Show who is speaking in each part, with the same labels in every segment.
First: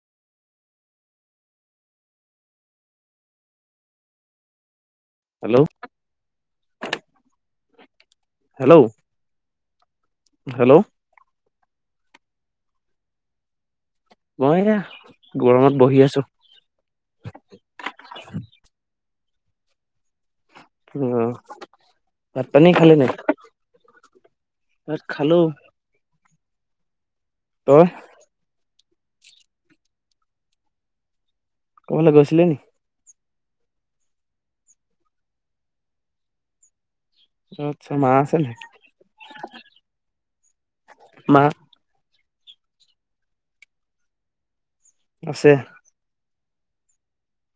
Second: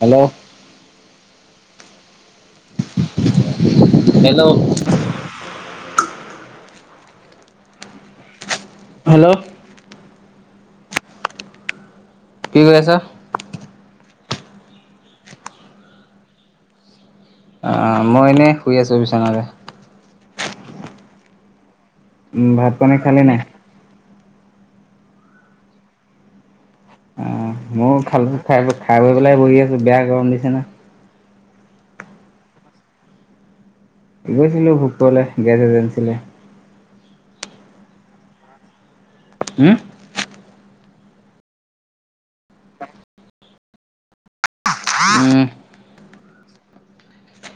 Speaker 1: Hello hello
Speaker 2: hello hello
Speaker 1: hello
Speaker 2: hello
Speaker 1: কি কৰি আছা
Speaker 2: মই এতি গৰমত বহি আছো।
Speaker 1: জনানে।
Speaker 2: উম।
Speaker 1: উম ভাত পানী খালে নাই?
Speaker 2: ভাত খালো। তই
Speaker 1: মোৰ খাল খাই হ'ল। খাই গৈ পেলাই বহি আছোঁ বেয়া গৰম দিছে না।
Speaker 2: ক'বালে গৈছিলি নি?
Speaker 1: গৈছিলো ভোকপুৰিলে গেছ এজেঞ্চিলে।
Speaker 2: আচ্ছা মা আছে নাই?
Speaker 1: হম।
Speaker 2: মা
Speaker 1: [inaudible] উম।
Speaker 2: আছে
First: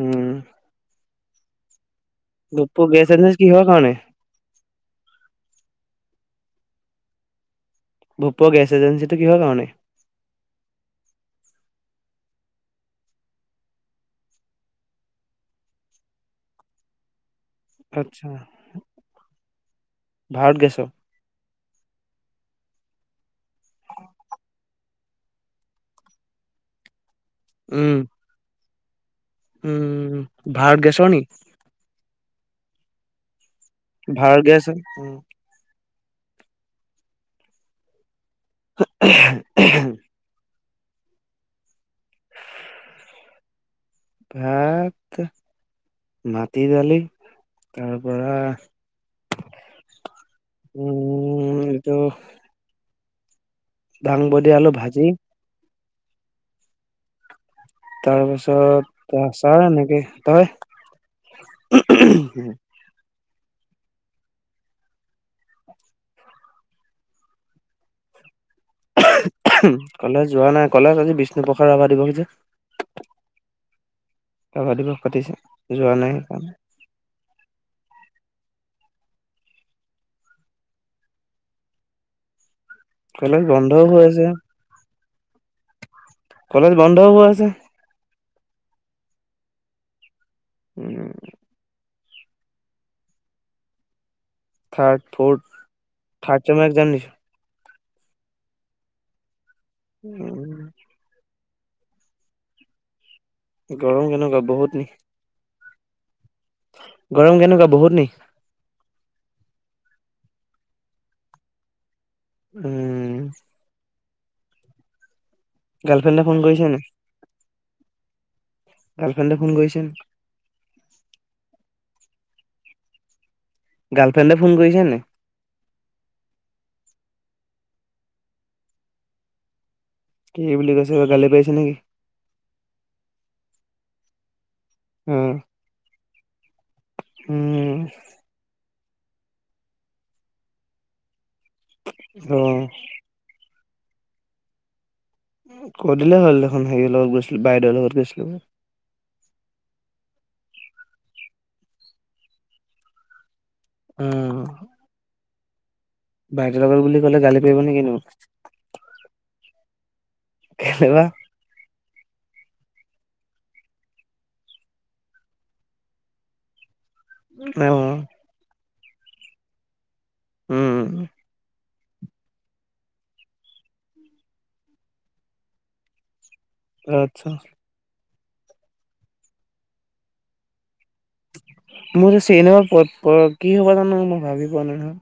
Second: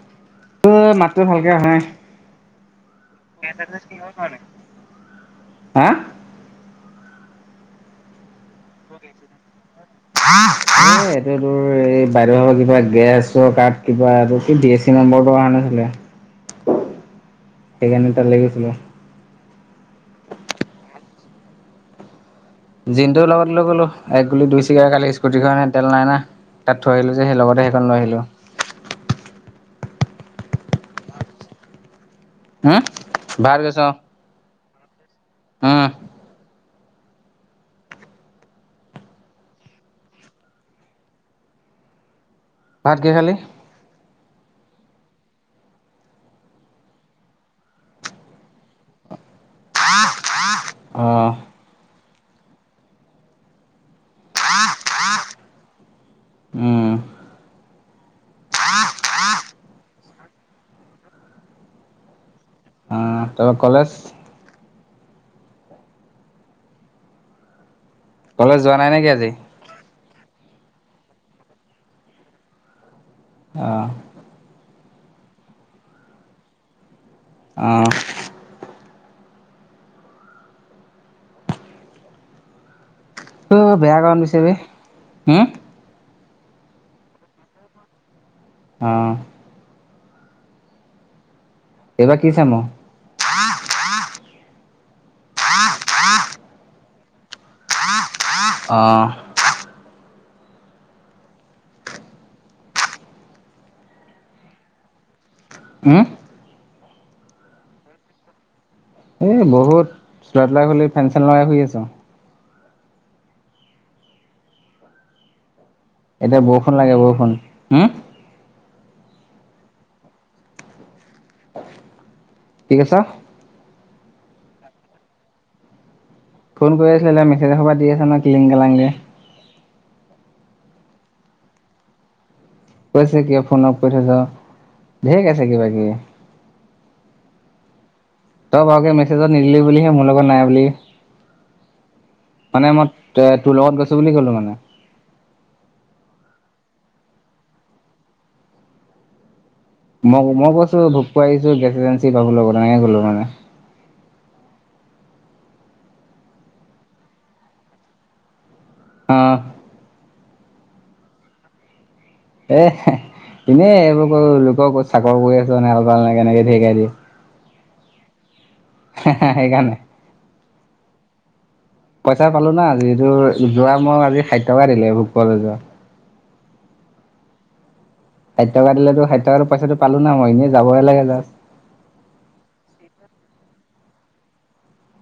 Speaker 2: উম
Speaker 1: অ', মা টো ভালকে অহা নাই।
Speaker 2: ভোকপুৰ গেছ এজেঞ্চি কিহৰ কাৰণে?
Speaker 1: হা।
Speaker 2: [inaudible] এজেঞ্চিটো কিহৰ কাৰণে
Speaker 1: এইটো তোৰ এই বাহিৰৰ কিবা গেছৰ কাৰ্ড, কিবা আৰু বি এছ চি নম্বৰটো অহা নাছিলে। সেইকাৰণে
Speaker 2: আচ্ছা
Speaker 1: তালে গৈছিলোঁ।
Speaker 2: ভাৰত গেছত।
Speaker 1: জিনটো লগত লৈ গ'লো। এক গুলি, দুই ছিকাৰ কালি স্কুটি খনে তেল নাই না, তাত থৈ আহিলো। সেয়েহে লগতে সেইখন
Speaker 2: উম
Speaker 1: লৈ আহিলো।
Speaker 2: উম', ভাৰত গেছৰ নি?
Speaker 1: হম?
Speaker 2: ভাৰত গেছ হে। উম।
Speaker 1: অ'।
Speaker 2: [unintelligible]
Speaker 1: ভাত কি খালি?
Speaker 2: ভাত মাটি-দালি, তাৰ পৰা
Speaker 1: অ
Speaker 2: উম', এইটো ডাঙবডী, আলু ভাজি।
Speaker 1: উম।
Speaker 2: তাৰপিছত আচাৰ এনেকেই। তই
Speaker 1: অ' তাপা কলেজ? কলেজ যোৱা নাই নেকি, আজি?
Speaker 2: কলেজ যোৱা নাই, কলেজ আজি বিষ্ণুপ্ৰসাদ ৰাভা দিৱস যে
Speaker 1: অহ।
Speaker 2: ৰাভা দিৱস পাতিছে, যোৱা নাই সেইকাৰণে।
Speaker 1: অহ।
Speaker 2: কলেজ
Speaker 1: অ',
Speaker 2: বন্ধও
Speaker 1: বেয়া
Speaker 2: হৈ
Speaker 1: গৰম
Speaker 2: আছে
Speaker 1: দিছে বে- হু
Speaker 2: কলেজ বন্ধ হৈ আছে।
Speaker 1: অহ।
Speaker 2: উম।
Speaker 1: এইবাৰ কি চেম নো?
Speaker 2: থাৰ্ড, ফৰ্থ, থাৰ্ড চেমৰ একজাম দিছো।
Speaker 1: অহ।
Speaker 2: উম। গৰম কেনেকুৱা, বহুত নি?
Speaker 1: হুম।
Speaker 2: গৰম কেনেকুৱা, বহুত নি?
Speaker 1: এ বহুত চোলা-তোলা খুলি ফেন-চেন লগাই শুই আছো।
Speaker 2: উম'। গাৰ্লফ্ৰেণ্ডে ফোন
Speaker 1: এতিয়া
Speaker 2: কৰিছে
Speaker 1: বৰষুণ
Speaker 2: নাই
Speaker 1: লাগে, বৰষুণ উম
Speaker 2: গাৰ্লফ্ৰেণ্ডে ফোন কৰিছে নাই
Speaker 1: কি কৈছ?
Speaker 2: গাৰ্লফ্ৰেণ্ডে ফোন কৰিছে নাই?
Speaker 1: ফোন কৰি আছিলে, মেছেজ এ সোপা দি আছে নহয়, কিলিং-কালাংকে
Speaker 2: কি বুলি কৈছে, গালি পাৰিছে নেকি?
Speaker 1: কৈছে, কিয় ফোন অফ কৰি থৈছ
Speaker 2: অ
Speaker 1: ধেই গাইছে কিবা-কিবি।
Speaker 2: উম।
Speaker 1: তই বাৰুকে মেছেজত নিদিলি বুলিহে মোৰ লগত নাই বুলি
Speaker 2: অ
Speaker 1: মানে মই এ তোৰ লগত গৈ বুলি ক'লো মানে
Speaker 2: কৈ দিলে হ'ল দেখোন হেৰি লগত গৈছিলো, বাইদেউৰ লগত গৈছিলে বুলি
Speaker 1: মই মই কৈছো ভোক পুৱাই আহিছো, গেছ এজেঞ্চি বাবু লগত এনেকে ক'লো মানে
Speaker 2: উম'। বাইদউৰ লগৰ বুলি কলে গালি পাৰিব নে কিনো
Speaker 1: অ'।
Speaker 2: কেলা
Speaker 1: এ এনে এইবোৰ কৰ লোকৰ চাকৰ কৰি আছো, আল-বাল এনেকে এনেকে [unintelligible] দিয়ে।
Speaker 2: অ'।
Speaker 1: হা-হা সেইকাৰণে
Speaker 2: উম'।
Speaker 1: পইচা পালো না, আজিটো যোৱা মোক আজি ষাঠি টকা দিলে ভোক এ যোৱা
Speaker 2: আচ্ছা,
Speaker 1: ষাঠিটকা দিলেতো ষাঠিটকা পইচাটো পালো ন মই এনে যাবই লাগে। জাষ্ট।
Speaker 2: মোৰ যে চিনেমা প কি হ'ব, মই ভাবি পোৱা নাই নহয়।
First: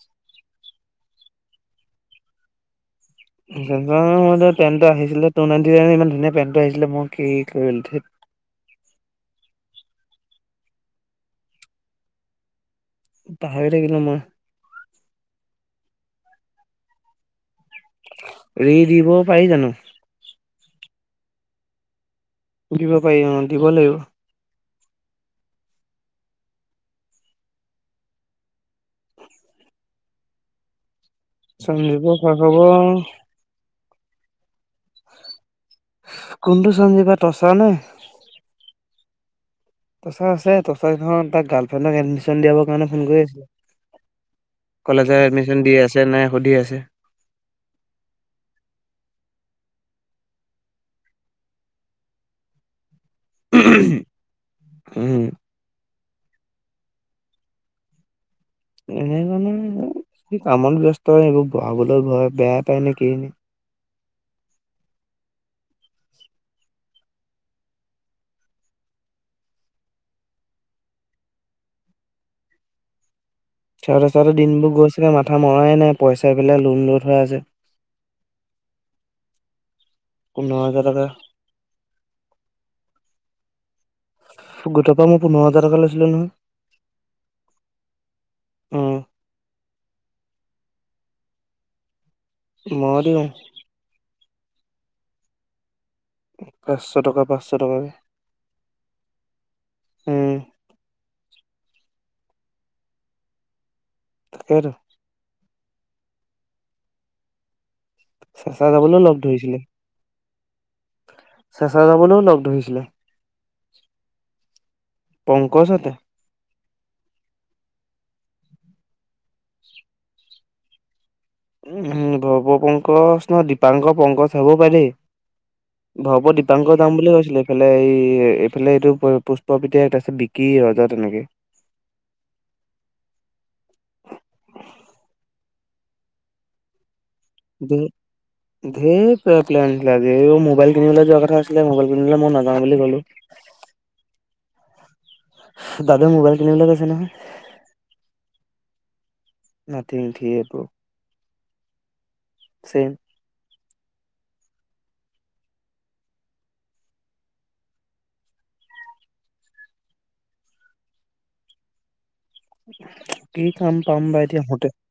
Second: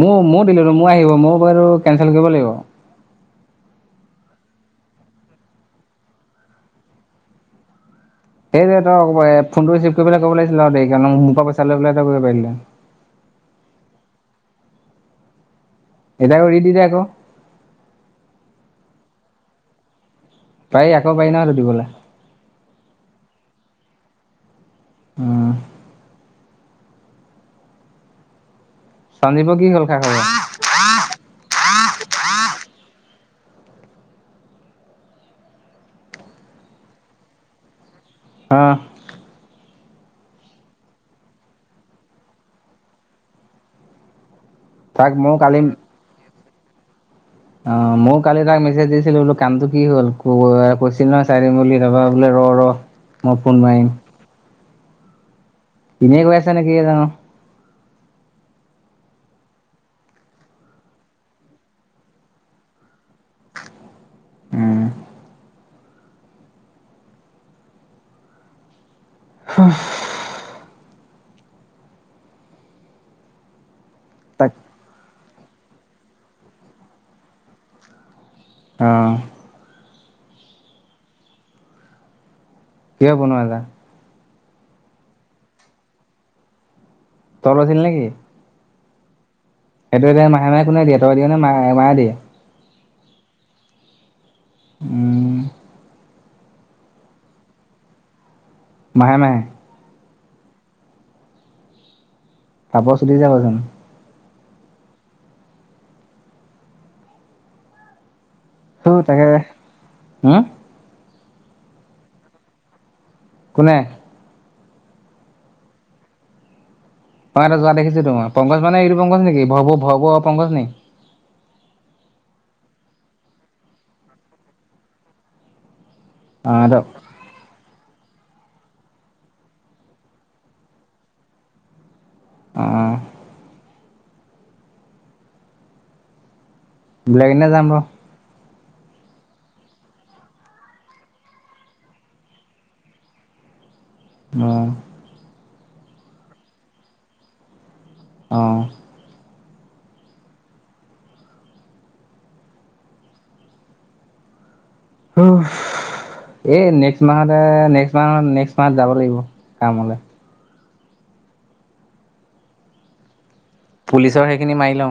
Speaker 1: মোৰ ময় দিলো মই আহিব মই বটো কেচেল কৰিব লাগিব।
Speaker 2: ে পেন্টো আহিছিলে টু নাইটি ইমান ধুনীয়া পেণ্টটো আহিছিলে মই কি কৰিল,
Speaker 1: সেই যে তই ফোনটো ৰিচিভ কৰিব কব লাগিছিল আৰু দেৰিকে মোৰ পৰা পইচা লৈ পেলাই তই কৰিব পাৰিলে।
Speaker 2: পাহৰি থাকিলো মই,
Speaker 1: এটা ৰী দিত আকৌ,
Speaker 2: ৰি দিব পাৰি জানো।
Speaker 1: পাৰি আকৌ পাৰি ন সুধিবলৈ,
Speaker 2: দিব পাৰি অ দিব লাগিব।
Speaker 1: আহ সঞ্জীপৰ কি হল খা খবৰ
Speaker 2: সন্দীপ খা খবৰ, কোনটো চঞ্জী বা টচা নে
Speaker 1: হ!
Speaker 2: তচা আছে তচখন তাক গাৰ্লফ্ৰেণ্ডক এডমিশন দিয়াবৰ কাৰণে ফোন কৰি আছিলে।
Speaker 1: তাক
Speaker 2: কলেজত
Speaker 1: ময়ো কালি
Speaker 2: এডমিশন দি আছে নে সুধি আছে। যে,
Speaker 1: অ ময়ো কালি তাক মেছেজ দিছিলো বোলো কামটো কি হ'ল কৈছিল নহয় চাই দিম বুলি তাৰপা বোলে ৰ ৰ, মই ফোন মাইম,
Speaker 2: উম,
Speaker 1: ইনেই কৈ আছে নে কি জানো।
Speaker 2: এনে কাৰণে কামত ব্যস্ত হয় এইবোৰ বহাবলৈ ঘ বেয়া পায় নে কি,
Speaker 1: উম! হ!
Speaker 2: চাওঁতে চাওঁতে
Speaker 1: তাক
Speaker 2: দিনবোৰ গৈছেগে মাথতে, কথা মৰাই নাই পইচা পেলাই লোন লৈ থোৱা আছে।
Speaker 1: অ,
Speaker 2: পোন্ধৰ হাজাৰ টকা,
Speaker 1: কিয় বনোৱাালা।
Speaker 2: গোটৰ পৰা মই পোন্ধৰ হাজাৰ টকা লৈছিলো নহয়।
Speaker 1: তই লৈছিলি নে কি,
Speaker 2: উম
Speaker 1: সেইটো এতিয়া মাহে মাহে কোনে দিয়ে তই দিয় নে মা মায়ে দিয়ে।
Speaker 2: মই দিওঁ,
Speaker 1: উম।
Speaker 2: পাঁচশ টকা পাঁচশ টকাকে,
Speaker 1: মাহে মাহে!
Speaker 2: উম
Speaker 1: ফাপৰ চুটি যাবচোন।
Speaker 2: টাকেটো। চে চা
Speaker 1: হ
Speaker 2: যাবলৈও লগ
Speaker 1: তাকে
Speaker 2: ধৰিছিলে।
Speaker 1: হম,
Speaker 2: চেচা যাবলৈও লগ ধৰিছিলে।
Speaker 1: কোনে?
Speaker 2: পংকজ হতে
Speaker 1: মই এটা যোৱা দেখিছো তো মই পংকজ মানে এইটো পংকজ নেকি [unintelligible] পংকজ নি
Speaker 2: উ ভৱ পংকজ নহ দিপাংক পংকজ হব পাৰে দেই ভৱ দীপাংকৰ
Speaker 1: অ',
Speaker 2: যাম বুলি কৈছিলে এইফালে ফে এই এইফালে এইটো পুষ্প পিতেক তাৰপিছত বিকি ৰজা তেনেকে
Speaker 1: আহ বেলেগ এদিনা যাম ৰ
Speaker 2: ধেৰ ধেৰ প্লেন এৰো মোবাইল কিনিব যোৱা কথা আছিলে মোবাইল কিনিবলৈ মই নাযাওঁ বুলি ক'লো
Speaker 1: অ
Speaker 2: দাদা মোবাইল কিনিবলৈ গৈছে নহয়
Speaker 1: অঁ
Speaker 2: [unintelligible]
Speaker 1: এই নেক্স মাহতে নেক্স মাহ নেক্স মাহ যাব লাগিব কামলে
Speaker 2: উ কি কাম পাম বা
Speaker 1: পুলিচৰ
Speaker 2: এতিয়া
Speaker 1: সেইখিনি
Speaker 2: হোতে
Speaker 1: মাৰি লওঁ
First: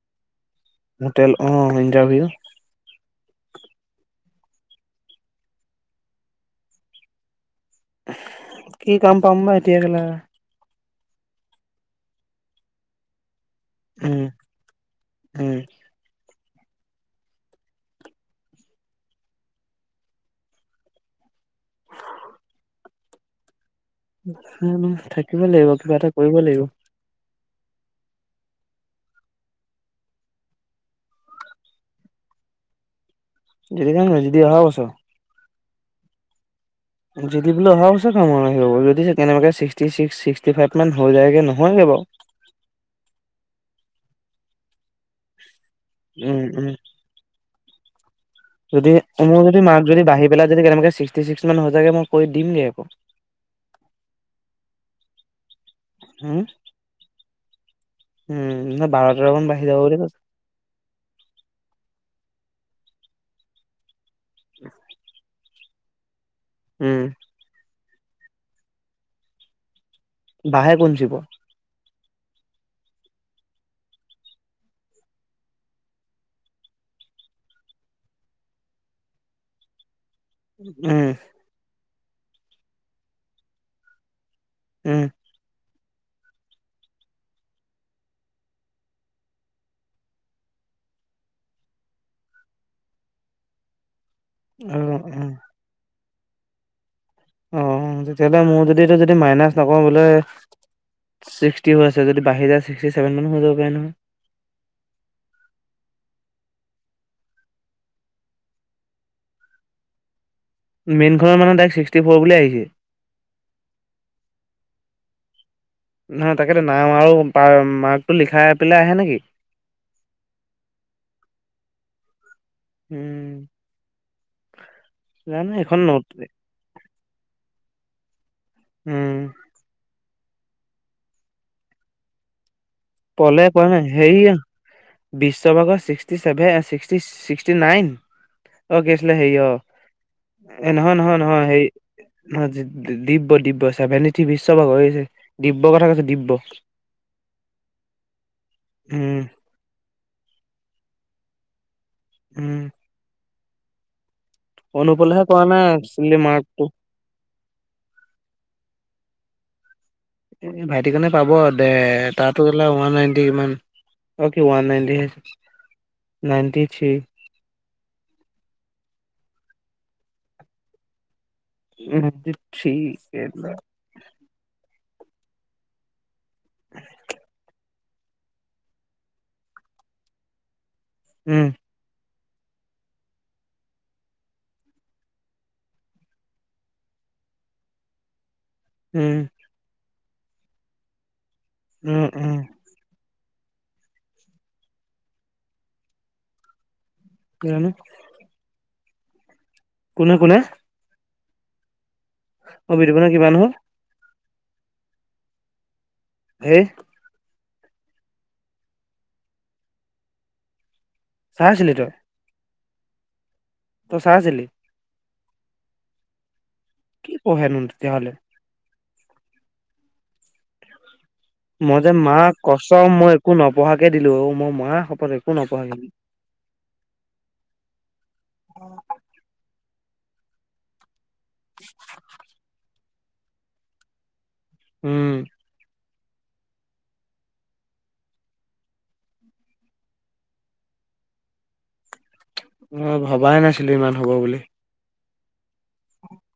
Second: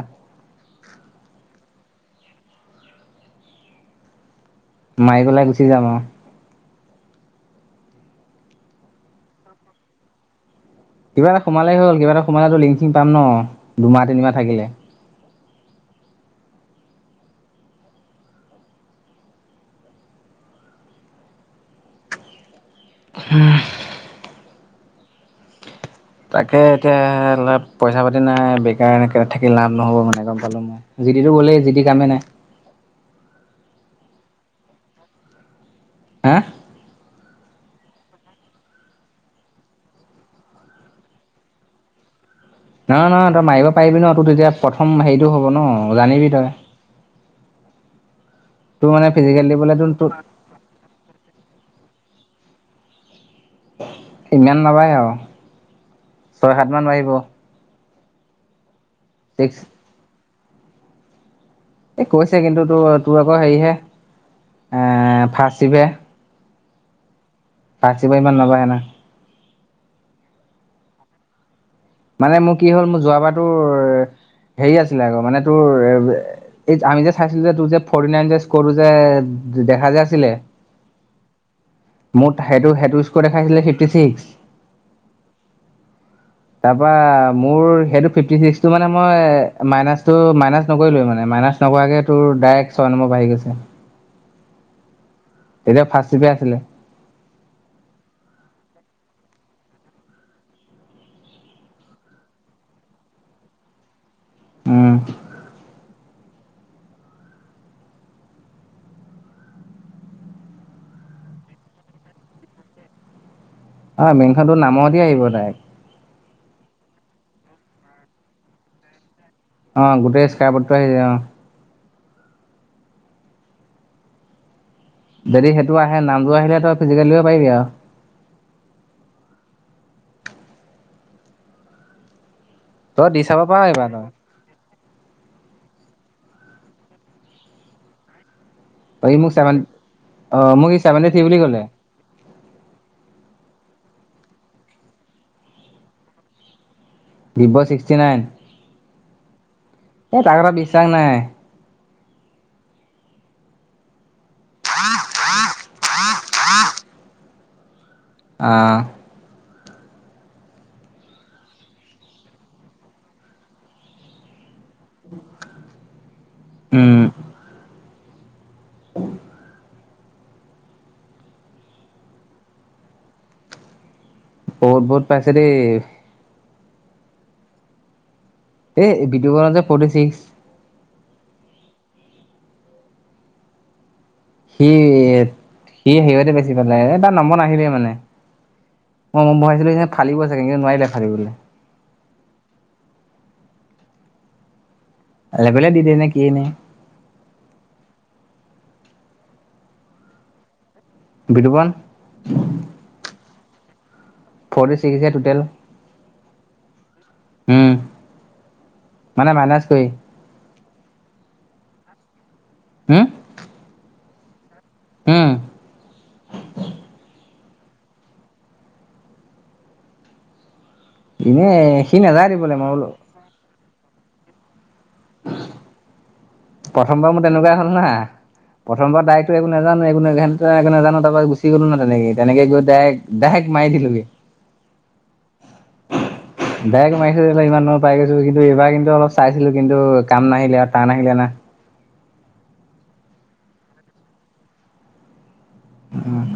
Speaker 2: হোটেল অ ইন্টাৰভিউ
Speaker 1: মাৰি গলেই গুচি যাম আৰু
Speaker 2: কি কাম পাম বা এতিয়া গেলা
Speaker 1: কিবা এটা সোমালেই হ'ল কিবা এটা সোমালেতো লিংচিং পাম ন দুমাহ
Speaker 2: উম
Speaker 1: তিনিমাহ থাকিলে
Speaker 2: উম
Speaker 1: উম উম
Speaker 2: উম থাকিবই লাগিব কিবা এটা কৰিব
Speaker 1: তাকে
Speaker 2: লাগিব
Speaker 1: এতিয়া পইচা পাতি নাই বেকাৰ এনেক থাকি লাভ নহ'ব মানে গম পালো মই যিটিটো গ'লেই যিটি কামেই নাই
Speaker 2: যি টি
Speaker 1: হাঁ
Speaker 2: যদি বোলে অহা বচ কাম আহিব যদি চেকেন মতে চিস্কটি ফাইভ হৈ যায়গৈ নহয় হো বাওঁ
Speaker 1: নহ নহ তই মাৰিব পাৰিবি ন তোৰ তেতিয়া প্ৰথম হেৰিটো হ'ব ন জানিবি
Speaker 2: উম
Speaker 1: তই
Speaker 2: উম
Speaker 1: তোৰ
Speaker 2: যদি
Speaker 1: মানে ফিজিকেল
Speaker 2: মোৰ যদি
Speaker 1: দিবলে
Speaker 2: মাৰ্ক
Speaker 1: তোৰ
Speaker 2: যদি
Speaker 1: তোক
Speaker 2: বাঢ়ি পেলাই যদি কেনে ছিক্সটি ছিক্স মান হৈ যাগে ম কৈ দিম ন আকৌ
Speaker 1: ইমান নাপায় আৰু
Speaker 2: উম
Speaker 1: ছয় সাত মান পাৰিব
Speaker 2: উম বাৰ তেৰ মান বাহি যাব বুলি কৈছে।
Speaker 1: এ কৈছে কিন্তু তোৰ তোৰ আকৌ হেৰিহে এ ফাৰ্ষ্ট চিৱে
Speaker 2: উম।
Speaker 1: কাচিবা ইমান নবাে না
Speaker 2: বাঢ়ে দেখোন [unintelligible]
Speaker 1: মানে মোৰ কি হ'ল, মোৰ যোৱাবাৰ তোৰ হেৰি আছিলে আকৌ মানে তোৰ আমি যে চাইছিলো যে তোৰ যে ফৰ্টি নাইন যে স্কৰ যে দেখা যায়।
Speaker 2: উম।
Speaker 1: মোক সেইটো, সেইটো স্কৰ দেখাইছিলে ফিফটি ছিক্স।
Speaker 2: উম।
Speaker 1: তাৰ পৰা মোৰ সেইটো ফিফটি চিস্ক মানে মই মাইচ মই নকৰিলো মানে মাইচ নহাকৈ বাৰহি গৈছে।
Speaker 2: উ উম।
Speaker 1: তেতিয়া [unintelligible] আছিলে।
Speaker 2: অ' তেতিয়াহ'লে মোৰ যদি যদি মাইনাচ নকওঁ, বোলে ছিক্সটি হৈ আছে যদি বাঢ়ি ছিক্সটি চেভেন মান হৈ যাব পৰে নহয়।
Speaker 1: উম।
Speaker 2: মেইন খনৰ মানে তাইক ছিক্সটি ফ'ৰ বুলি আহিছে।
Speaker 1: অ' মেইন খনতটো নামতে আহিব তাই।
Speaker 2: না অ' তাকেইতো‌ নাও আৰু মাৰ্কটো লিখাই পেলাই আহে নেকি
Speaker 1: অ' গোটেই স্কাইপৰ্টো আহিছে অ'
Speaker 2: উম। জানো
Speaker 1: যদি সেইটো
Speaker 2: এইখন ন
Speaker 1: আহে, নাম যোৰ আহিলে তই ফিজিকেল দিব পাৰিবি আৰু।
Speaker 2: উম।
Speaker 1: তই দি চাব
Speaker 2: তলে
Speaker 1: পাৰ
Speaker 2: প নাই
Speaker 1: এইবাৰ
Speaker 2: সেইয়া বিশ্বভাগৰ sixty seven, sixty sixty nine. কি
Speaker 1: অ'
Speaker 2: আছিলে
Speaker 1: ই মোক
Speaker 2: হেৰি
Speaker 1: চেভেন, অ' মোক ই চেভেনটি থ্ৰি বুলি কলে
Speaker 2: ন দিব্য দিব্য, চেভেনটি থ্ৰি বিশ্বভাগ হৈ আছে দিব্যৰ কথা কৈছে দিব্য।
Speaker 1: Divya sixty nine.
Speaker 2: উম।
Speaker 1: এ তাৰ কথা বিশ্বাস নাই।
Speaker 2: উম। অনুপল হে কোৱা নাই। [unintelligible] মাৰ্কটো
Speaker 1: আহ।
Speaker 2: এ ভাইটি কাৰনে পাব দে তাৰতো গা ওৱান নাইনটি কিমান অ' কি ওৱান নাইনটি নাইনটি থ্ৰী।
Speaker 1: উম
Speaker 2: নাইনটি থ্ৰী! ! ! ! ! ! ! ! ! !
Speaker 1: অ' বহুত পাইছে দেই।
Speaker 2: [inaudible]
Speaker 1: এ ভিডিঅ বনাও যে ফৰ্টি চিক্স
Speaker 2: উম।
Speaker 1: সি সি সিহঁতে বেছি পালে এ তাৰ নম্বৰ নাহিলে মানে।
Speaker 2: উম
Speaker 1: মই মই ভাবিছিলো যে খালি ও চাগে কিন্তু নোৱাৰিলে খালিবলৈ
Speaker 2: উম, উম।
Speaker 1: [unintelligible] দি দিয়েনে কি এই নে।
Speaker 2: কিয়নো। কোনে কোনে?
Speaker 1: বিটোপণ।
Speaker 2: অ বিটোপণৰ কিমান হল?
Speaker 1: ফৰটি ছিক্স এ টুটেল।
Speaker 2: হে।
Speaker 1: উম, মানে মাইনাছ কৰি।
Speaker 2: চাই আছিলি তই?
Speaker 1: হুম।
Speaker 2: তই চাই আছিলি?
Speaker 1: হুম।
Speaker 2: কি পহে নো তেতিয়াহলে?
Speaker 1: এনেই
Speaker 2: মই যে
Speaker 1: সি
Speaker 2: মা
Speaker 1: নাযায় দিবলৈ
Speaker 2: কছম
Speaker 1: বোলো
Speaker 2: মই একো নপঢ়া কে দিলো অ মই মা শপত একো নপঢ়াকে
Speaker 1: প্ৰথমবাৰ মোৰ তেনেকুৱাই হ'ল নহা, প্ৰথমবাৰ ডাইৰেক্ট একো নে নেজানোৱে একো নাজানো, ঘেন্টা একো নাজানো তাপা গুছি গলো নহয় তেনেকে তেনেকে গৈ ডাইৰেক ডাইৰেক্ট মাৰি দিলোগে
Speaker 2: উম
Speaker 1: ডাইৰেক্ট মাৰিছিলো ইমান নম্বৰ পাই গৈছোঁ কিন্তু এইবাৰ কিন্তু অলপ চাইছিলো কিন্তু কাম নাহিলে আৰু টান আহিলে না
Speaker 2: অ ভবাই নাছিলো ইমান হব বুলি
Speaker 1: উম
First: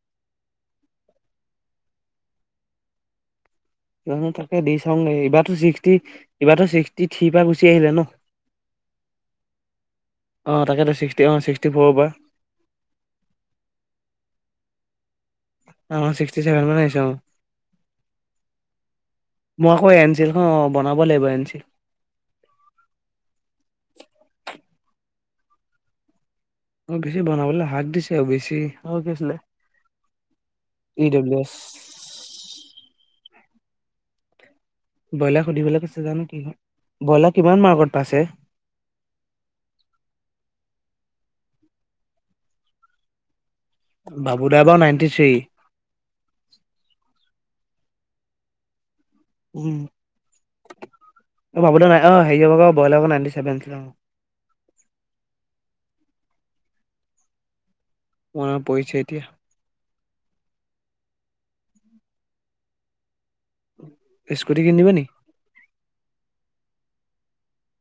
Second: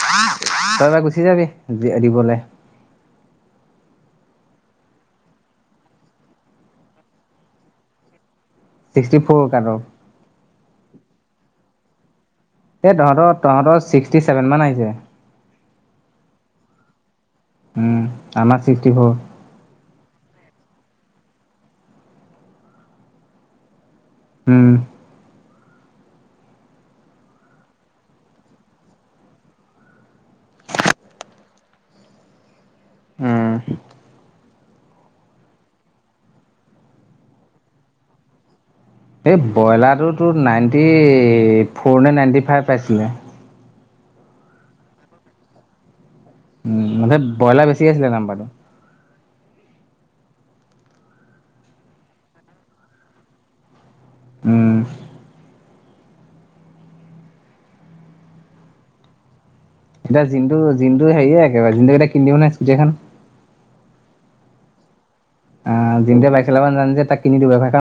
Speaker 1: তই এবাৰ গুচি যাবি দি দিবলৈ
Speaker 2: [unintelligible] তাকে দি চাওগে এইবাৰো ছিক্সি এইবাৰো ছিক্সটি থিৰ পৰা গুচি আহিলে ন
Speaker 1: ছিক্সটি ফ'ৰ কাট অফ
Speaker 2: অ তাকেতো ছিক্সটি অ ছিক্সটি ফৌৰ পৰা
Speaker 1: এ তহঁতৰ তহঁতৰ ছিক্সটি ছেভেন মান আহিছে
Speaker 2: আমাৰ ছিক্সটি চেভেন মান আহিছে অ
Speaker 1: উম আমাৰ চিস্কি ফৌৰ
Speaker 2: মই আকৌ এনচিলখন অ বনাব লাগিব এন ছি এল
Speaker 1: উম
Speaker 2: অ বেছি বনাবলৈ হাক দিছে আৰু বেছি অ গ আছিলে ই ডব্লউ এ
Speaker 1: উম
Speaker 2: ব্ৰইলাক সুধিবলৈ কৈছে জানো কি হয় ব্ৰইলাৰ কিমান মাৰ্কত পাইছে
Speaker 1: এই ব্ৰইলাৰটোতো নাইনটি ফ'ৰ নে নাইনটি ফাইভ পাইছিলে
Speaker 2: বাবুদাই বাৰু নাইনটি থ্ৰী
Speaker 1: উম মানে ব্ৰইলাৰ বেছি চি আছিলে নাম্বাৰটো
Speaker 2: উম এ বাবু দা নাই অ হেৰি যাব ব্ৰইলাৰ নাইনটি চভেন
Speaker 1: উম
Speaker 2: মনত পৰিছে এতিয়া
Speaker 1: এতা জিন্তু, জিন্তু হেৰি একেবাৰে, জিন্তুক এতিয়া‌‌ কিনি দিওঁ নে স্কুটি এখন?
Speaker 2: স্কুটি কিনি দিব নি?
Speaker 1: অ জিন্তুৱে বাইক চলাব নাযানে যে, তাক কিনি দিব [unintelligible]